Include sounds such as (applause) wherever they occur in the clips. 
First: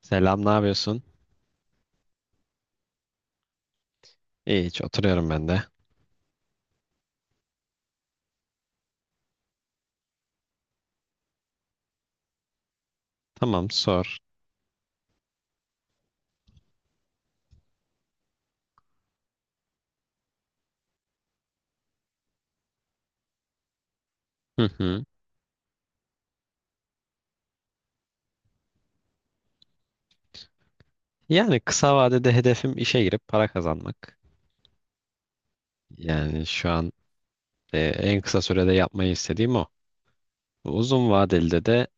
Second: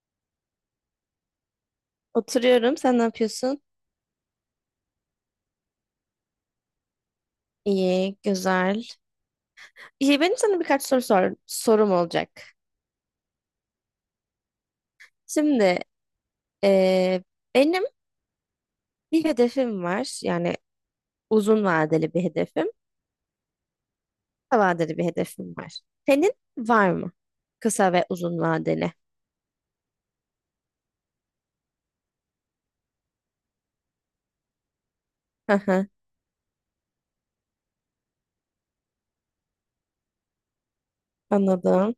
Selam, ne yapıyorsun? Oturuyorum. Sen ne yapıyorsun? İyi, hiç oturuyorum ben de. İyi, güzel. İyi, benim sana birkaç sorum olacak. Tamam, sor. Şimdi eee, benim bir hedefim var. Yani uzun vadeli bir hedefim, kısa Hı vadeli hı. bir hedefim var. Senin var mı? Kısa ve uzun vadeli. Yani kısa vadede hedefim işe girip para kazanmak. Hı hı, Yani şu an en kısa sürede yapmayı istediğim o. Uzun vadeli de Anladım,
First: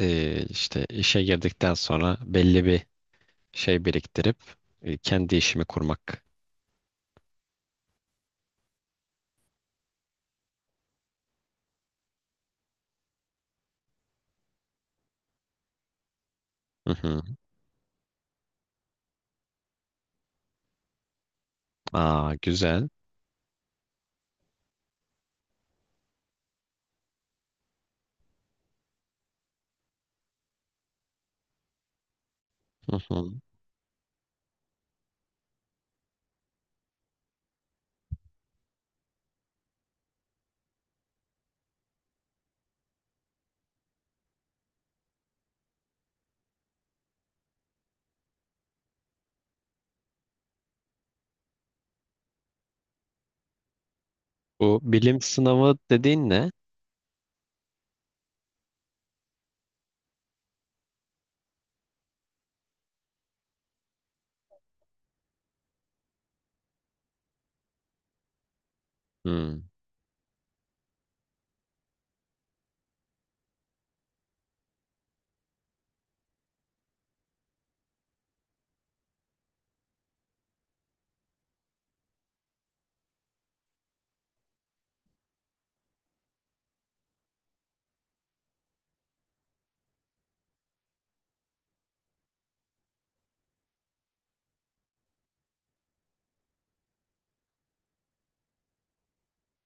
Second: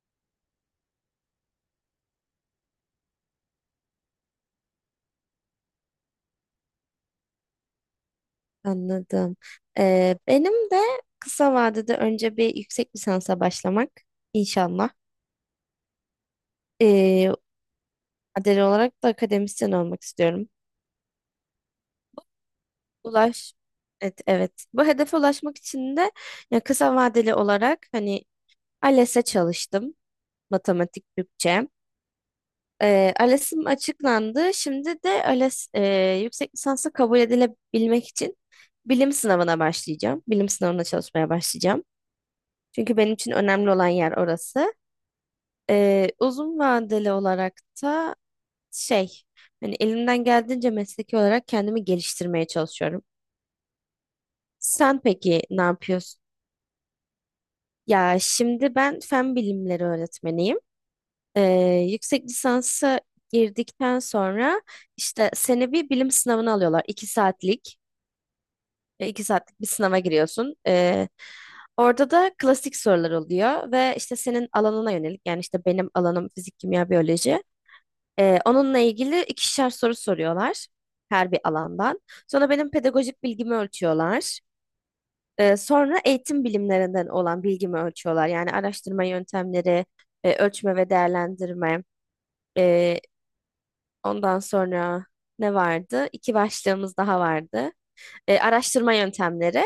işte işe girdikten sonra belli bir şey biriktirip kendi işimi kurmak. anladım. Benim de kısa vadede önce bir yüksek lisansa başlamak inşallah. Hı hı. Eee vadeli olarak da akademisyen olmak istiyorum. Aa, güzel. Ulaş. Evet, evet. Bu hedefe ulaşmak için de ya kısa vadeli olarak hani ALES'e çalıştım. Matematik Türkçe. Hı hı. ALES'im açıklandı. Şimdi de ALES yüksek lisansa kabul edilebilmek için bilim sınavına başlayacağım. Bilim sınavına çalışmaya başlayacağım. Çünkü benim için önemli olan yer orası. Uzun vadeli olarak da şey hani elimden geldiğince mesleki olarak kendimi geliştirmeye çalışıyorum. Bu Sen bilim peki ne sınavı yapıyorsun? dediğin ne? Ya şimdi ben fen bilimleri öğretmeniyim. Ee, yüksek lisansa girdikten sonra işte seni bir bilim sınavına alıyorlar. İki Hı. saatlik bir sınava giriyorsun. Orada da klasik sorular oluyor ve işte senin alanına yönelik yani işte benim alanım fizik, kimya, biyoloji. Onunla ilgili ikişer soru soruyorlar her bir alandan. Sonra benim pedagojik bilgimi ölçüyorlar. Sonra eğitim bilimlerinden olan bilgimi ölçüyorlar. Yani araştırma yöntemleri, ölçme ve değerlendirme. E, ondan sonra ne vardı? İki başlığımız daha vardı. Araştırma yöntemleri.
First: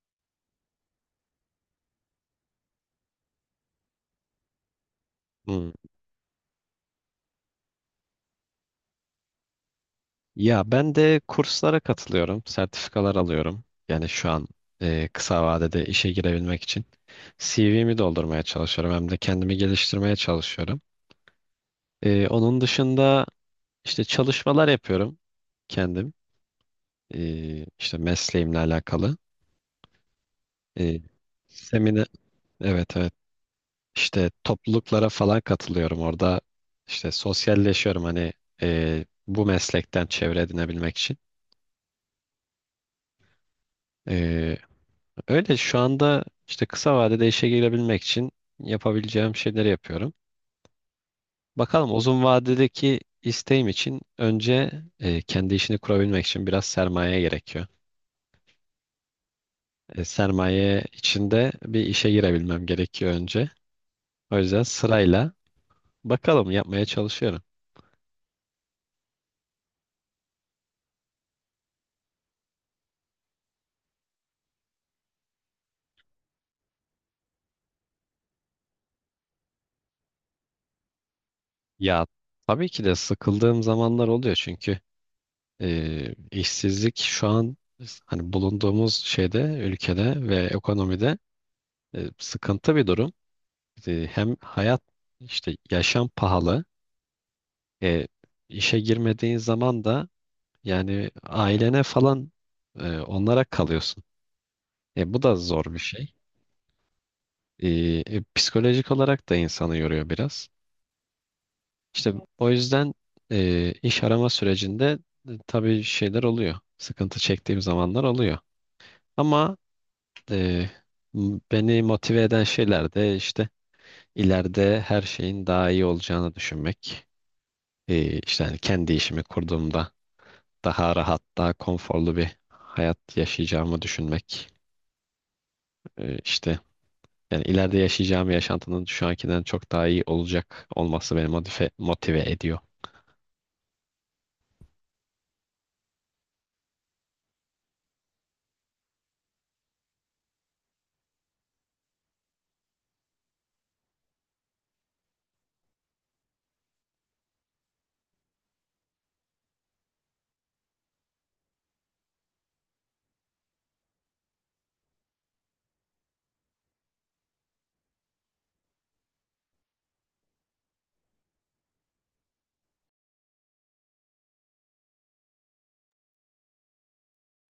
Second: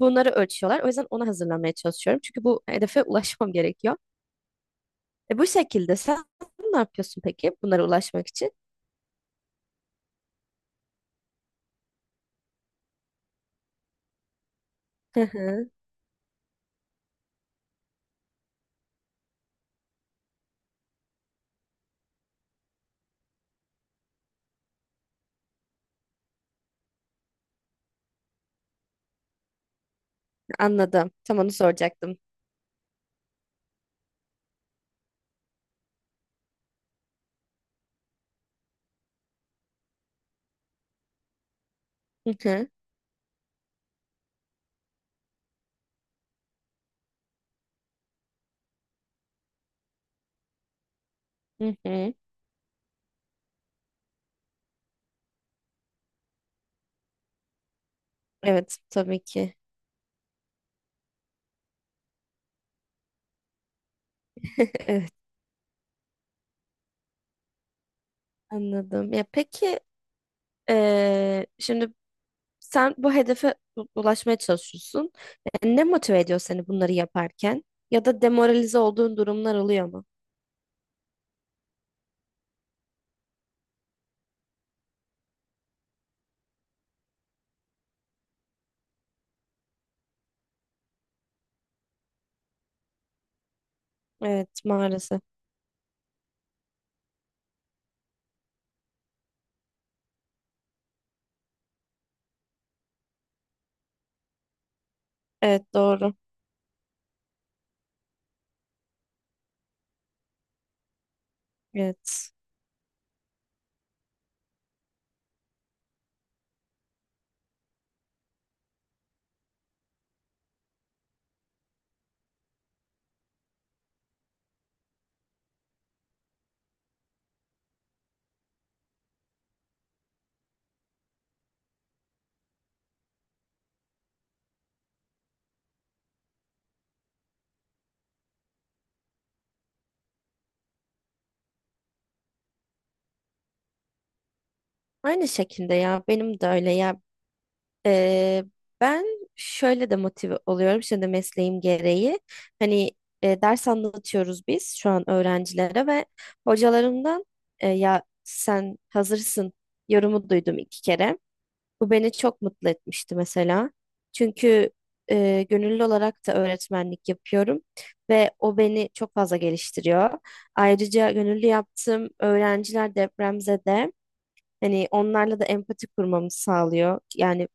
Bunları ölçüyorlar. O yüzden onu hazırlamaya çalışıyorum. Çünkü bu hedefe (laughs) ulaşmam gerekiyor. Bu Hı. şekilde sen ne yapıyorsun peki bunlara ulaşmak için? Ya ben de kurslara katılıyorum, sertifikalar alıyorum. Yani şu an (laughs) Hı kısa hı, vadede işe girebilmek için CV'mi doldurmaya çalışıyorum hem de kendimi geliştirmeye çalışıyorum. Onun dışında işte çalışmalar yapıyorum kendim, işte mesleğimle alakalı. E, anladım. Tam onu Seminer, soracaktım. evet evet. İşte topluluklara falan katılıyorum orada. İşte sosyalleşiyorum hani bu meslekten çevre edinebilmek için. Hı hı, Öyle şu anda işte kısa vadede işe girebilmek için yapabileceğim şeyleri yapıyorum. hı Bakalım hı. uzun vadedeki isteğim için önce kendi işini kurabilmek için biraz sermaye gerekiyor. Evet, tabii ki. Sermaye içinde bir işe girebilmem gerekiyor önce. O yüzden (laughs) Evet, sırayla bakalım yapmaya çalışıyorum. anladım. Ya peki şimdi Sen ulaşmaya çalışıyorsun. Ne motive ediyor seni bunları yaparken? Ya da demoralize olduğun durumlar oluyor mu? Ya tabii ki de sıkıldığım zamanlar oluyor çünkü işsizlik şu an hani bulunduğumuz şeyde ülkede ve ekonomide sıkıntı bir durum. Hem Evet, hayat maalesef. işte yaşam pahalı. E, işe girmediğin zaman da yani ailene falan onlara kalıyorsun. Bu da zor Evet, bir şey. doğru. E, Psikolojik olarak da insanı yoruyor biraz. İşte Evet. o yüzden iş arama sürecinde tabii şeyler oluyor. Sıkıntı çektiğim zamanlar oluyor. Ama e, beni motive eden şeyler de işte ileride her şeyin daha iyi olacağını düşünmek. İşte hani kendi işimi kurduğumda daha rahat, daha konforlu bir hayat yaşayacağımı düşünmek. İşte yani ileride yaşayacağım yaşantının şu ankinden çok daha iyi olacak olması beni motive ediyor. Aynı şekilde ya benim de öyle ya. E, ben şöyle de motive oluyorum şimdi mesleğim gereği. Hani ders anlatıyoruz biz şu an öğrencilere ve hocalarımdan ya sen hazırsın yorumu duydum iki kere. Bu beni çok mutlu etmişti mesela. Çünkü gönüllü olarak da öğretmenlik yapıyorum ve o beni çok fazla geliştiriyor. Ayrıca gönüllü yaptığım öğrenciler depremzede hani onlarla da empati kurmamı sağlıyor. Yani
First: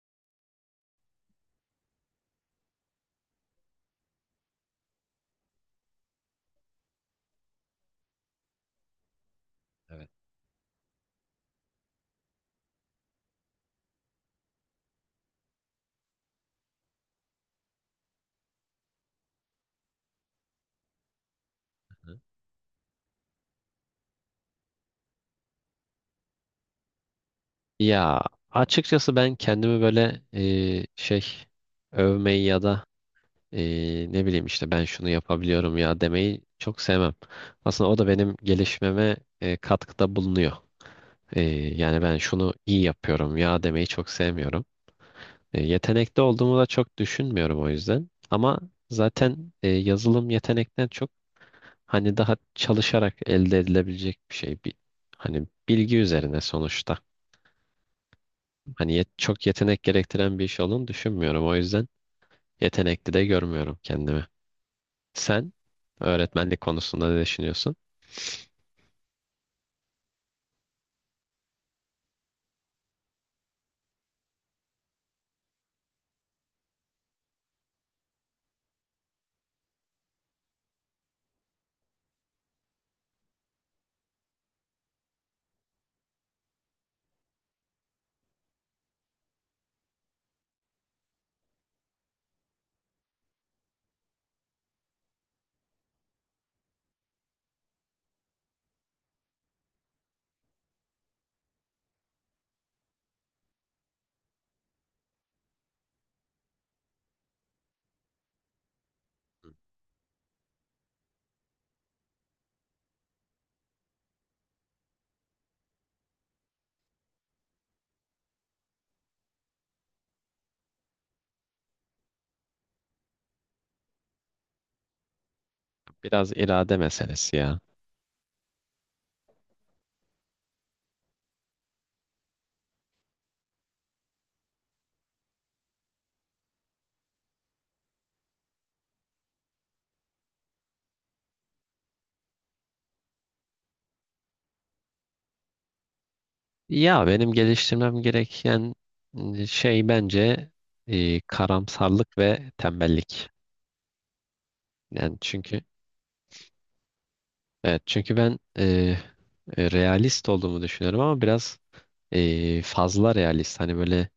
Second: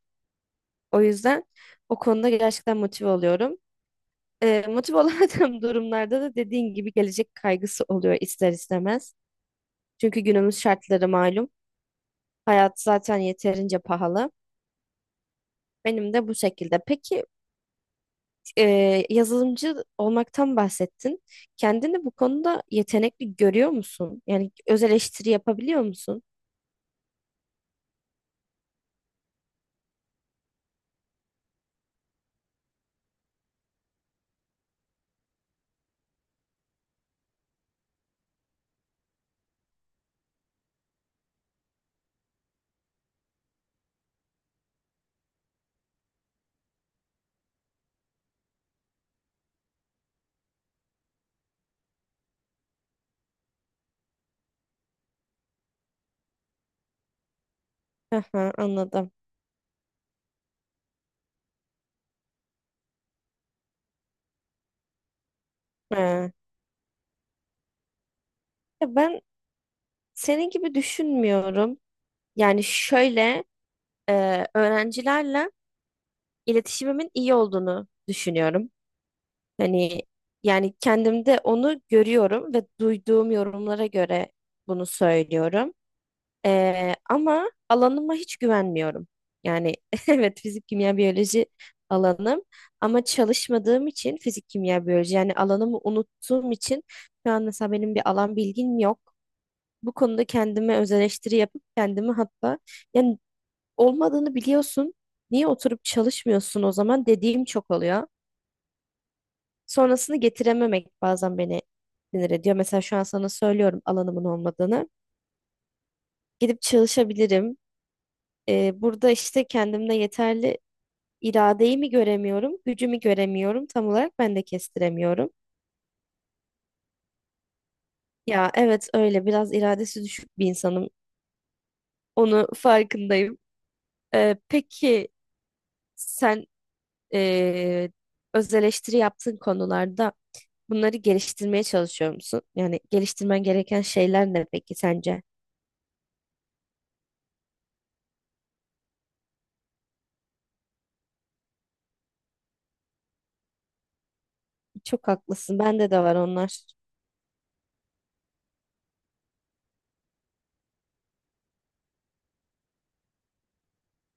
o yüzden o konuda gerçekten motive oluyorum. Motive olamadığım (laughs) durumlarda da dediğin gibi gelecek kaygısı oluyor ister istemez. Evet. Çünkü günümüz şartları malum. Hayat zaten yeterince pahalı. Benim de bu şekilde. Peki yazılımcı olmaktan bahsettin. Kendini bu Hı. konuda yetenekli görüyor musun? Yani öz eleştiri yapabiliyor musun? Ya açıkçası ben kendimi böyle şey övmeyi ya da e, ne bileyim işte ben şunu yapabiliyorum ya demeyi çok sevmem. Aslında o da benim gelişmeme katkıda bulunuyor. Ee, Yani ben şunu iyi yapıyorum ya demeyi çok sevmiyorum. Yetenekli olduğumu da çok düşünmüyorum o yüzden. Ama zaten yazılım yetenekten çok hani daha çalışarak elde edilebilecek bir şey. Bir, hani bilgi üzerine sonuçta. Aha, anladım. Çok yetenek gerektiren bir iş olduğunu düşünmüyorum. O yüzden yetenekli de görmüyorum kendimi. Sen He. öğretmenlik konusunda ne düşünüyorsun? Ya ben senin gibi düşünmüyorum. Yani şöyle öğrencilerle iletişimimin iyi olduğunu düşünüyorum. Hani yani kendimde onu görüyorum ve duyduğum yorumlara göre bunu söylüyorum. Ama alanıma hiç güvenmiyorum. Yani (laughs) evet fizik, kimya, biyoloji alanım ama çalışmadığım için fizik, kimya, biyoloji yani alanımı unuttuğum için şu an mesela benim bir alan bilgim yok. Bu konuda kendime öz eleştiri yapıp kendimi hatta yani olmadığını biliyorsun. Niye oturup çalışmıyorsun o zaman dediğim çok oluyor. Sonrasını getirememek bazen beni sinir ediyor. Mesela şu an sana söylüyorum alanımın olmadığını. Gidip çalışabilirim. Burada işte kendimde yeterli iradeyi mi göremiyorum, gücümü göremiyorum. Tam olarak ben de kestiremiyorum. Biraz irade meselesi ya. Ya evet öyle biraz iradesi düşük bir insanım. Onu farkındayım. Peki sen ee, öz eleştiri yaptığın konularda bunları geliştirmeye çalışıyor musun? Yani geliştirmen gereken şeyler ne peki sence? Ya benim geliştirmem gereken şey bence karamsarlık ve tembellik. Çok Yani haklısın. çünkü Bende de var onlar. evet çünkü ben realist olduğumu düşünüyorum ama biraz fazla realist. Hani böyle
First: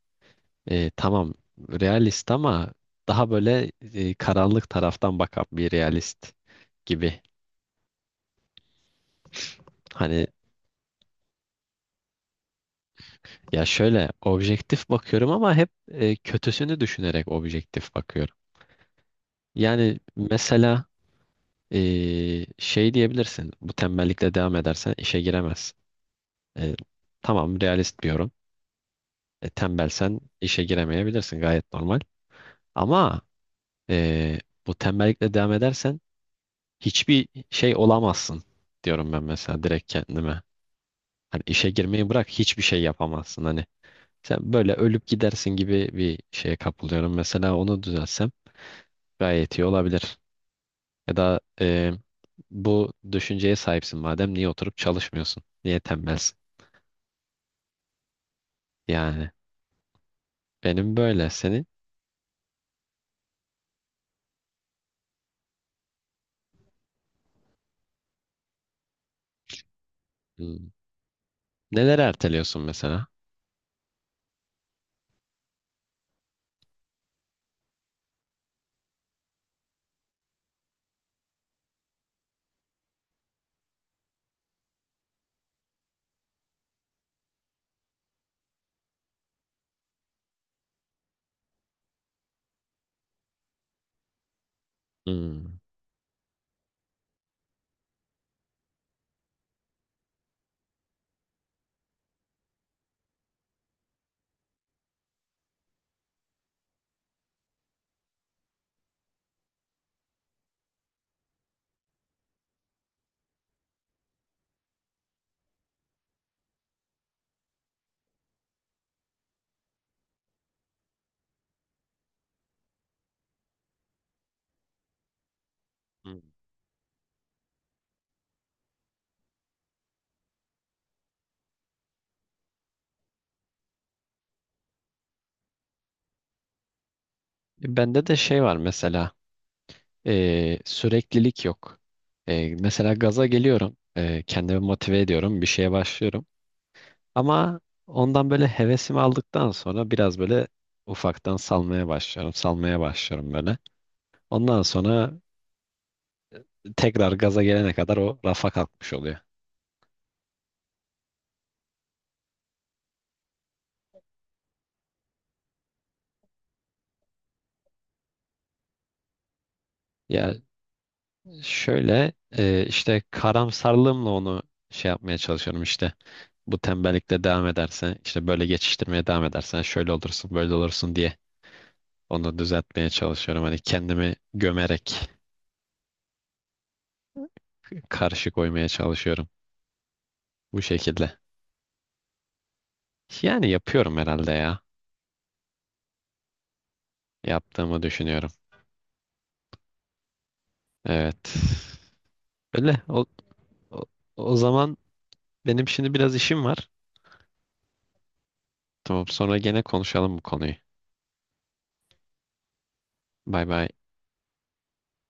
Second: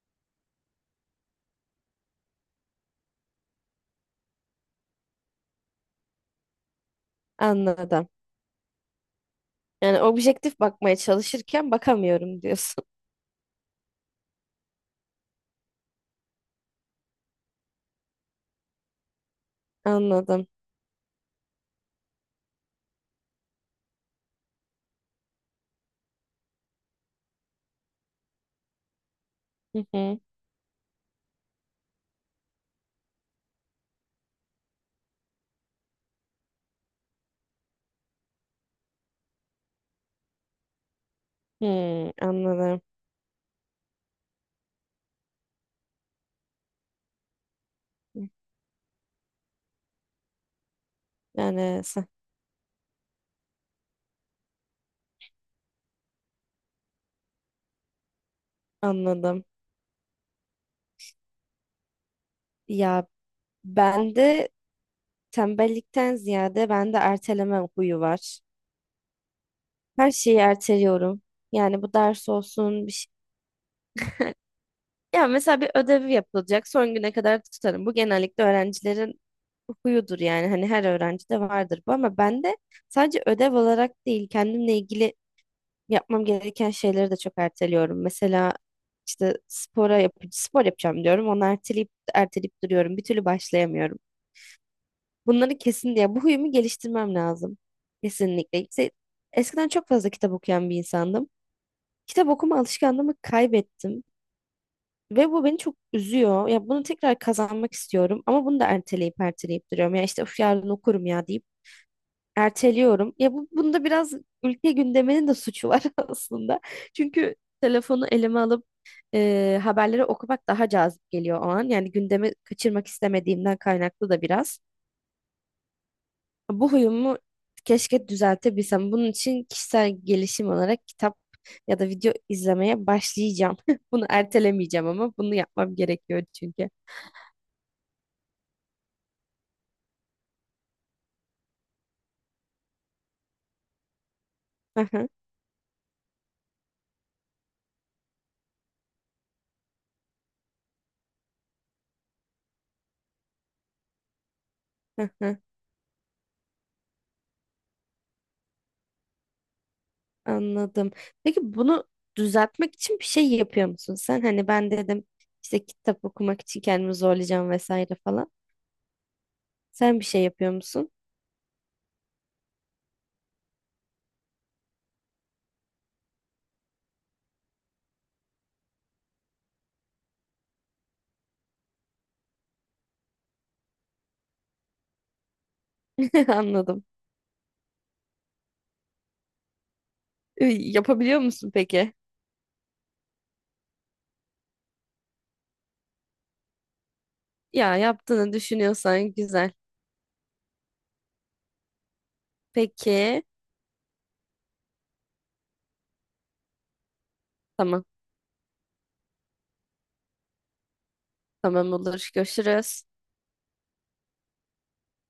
tamam realist ama daha böyle karanlık taraftan bakan bir realist gibi. Anladım. Yani Hani objektif bakmaya çalışırken bakamıyorum diyorsun. ya şöyle objektif bakıyorum ama hep kötüsünü düşünerek objektif bakıyorum. (laughs) Yani Anladım. mesela şey diyebilirsin. Bu tembellikle devam edersen işe giremezsin. Ee, tamam realist bir yorum. Hı Tembelsen hı. işe giremeyebilirsin gayet normal. Ama ee, bu tembellikle devam edersen hiçbir şey olamazsın diyorum ben mesela direkt kendime. Hani işe girmeyi Hmm, bırak hiçbir şey anladım. yapamazsın hani. Sen böyle ölüp gidersin gibi bir şeye kapılıyorum. Mesela onu düzelsem gayet iyi olabilir. Ya da Yani sen- bu düşünceye sahipsin madem niye oturup çalışmıyorsun? Niye tembelsin? Yani anladım. benim böyle senin. Ya ben de tembellikten ziyade bende erteleme huyu var. Her şeyi Hmm. erteliyorum. Yani bu Neler ders erteliyorsun olsun bir mesela? şey. Ya mesela bir ödevi yapılacak son güne kadar tutarım. Bu genellikle öğrencilerin huyudur yani. Hani her öğrencide vardır bu ama bende sadece ödev olarak değil kendimle ilgili yapmam gereken şeyleri de çok erteliyorum. Mesela işte spor yapacağım diyorum. Onu erteleyip erteleyip duruyorum. Bir türlü başlayamıyorum. Bunları Hmm. kesin diye bu huyumu geliştirmem lazım. Kesinlikle. İşte eskiden çok fazla kitap okuyan bir insandım. Kitap okuma alışkanlığımı kaybettim ve bu beni çok üzüyor. Ya bunu tekrar kazanmak istiyorum ama bunu da erteleyip erteleyip duruyorum. Ya işte of yarın okurum ya deyip erteliyorum. Ya bunda biraz ülke gündeminin de suçu var (laughs) aslında. Çünkü telefonu elime alıp haberleri okumak daha cazip geliyor o an. Yani gündemi kaçırmak istemediğimden kaynaklı da biraz. Hmm. Bu huyumu keşke düzeltebilsem. Bunun için kişisel gelişim olarak kitap ya da video izlemeye başlayacağım. (laughs) Bunu ertelemeyeceğim ama bunu yapmam gerekiyor çünkü. Bende de şey var mesela süreklilik yok. Mesela gaza geliyorum. Kendimi motive ediyorum. Bir şeye başlıyorum. Ama ondan böyle hevesimi aldıktan sonra biraz böyle ufaktan salmaya başlıyorum. Salmaya başlıyorum böyle. Ondan sonra (laughs) tekrar gaza gelene kadar o rafa kalkmış oluyor. Anladım. Peki bunu düzeltmek için bir şey yapıyor musun sen? Hani ben dedim işte kitap okumak için kendimi zorlayacağım vesaire falan. Sen bir şey Ya yapıyor musun? şöyle işte karamsarlığımla onu şey yapmaya çalışıyorum işte. Bu tembellikle devam edersen işte böyle geçiştirmeye devam edersen şöyle olursun böyle olursun diye onu düzeltmeye çalışıyorum. Hani kendimi gömerek (laughs) Anladım. karşı koymaya çalışıyorum bu şekilde. Yapabiliyor musun peki? Yani yapıyorum herhalde ya. Ya Yaptığımı düşünüyorum. yaptığını düşünüyorsan güzel. Evet. Öyle. Peki. o, o zaman benim şimdi biraz işim var. Tamam. Tamam sonra gene konuşalım bu konuyu. Tamam olur. Görüşürüz. Bay bay.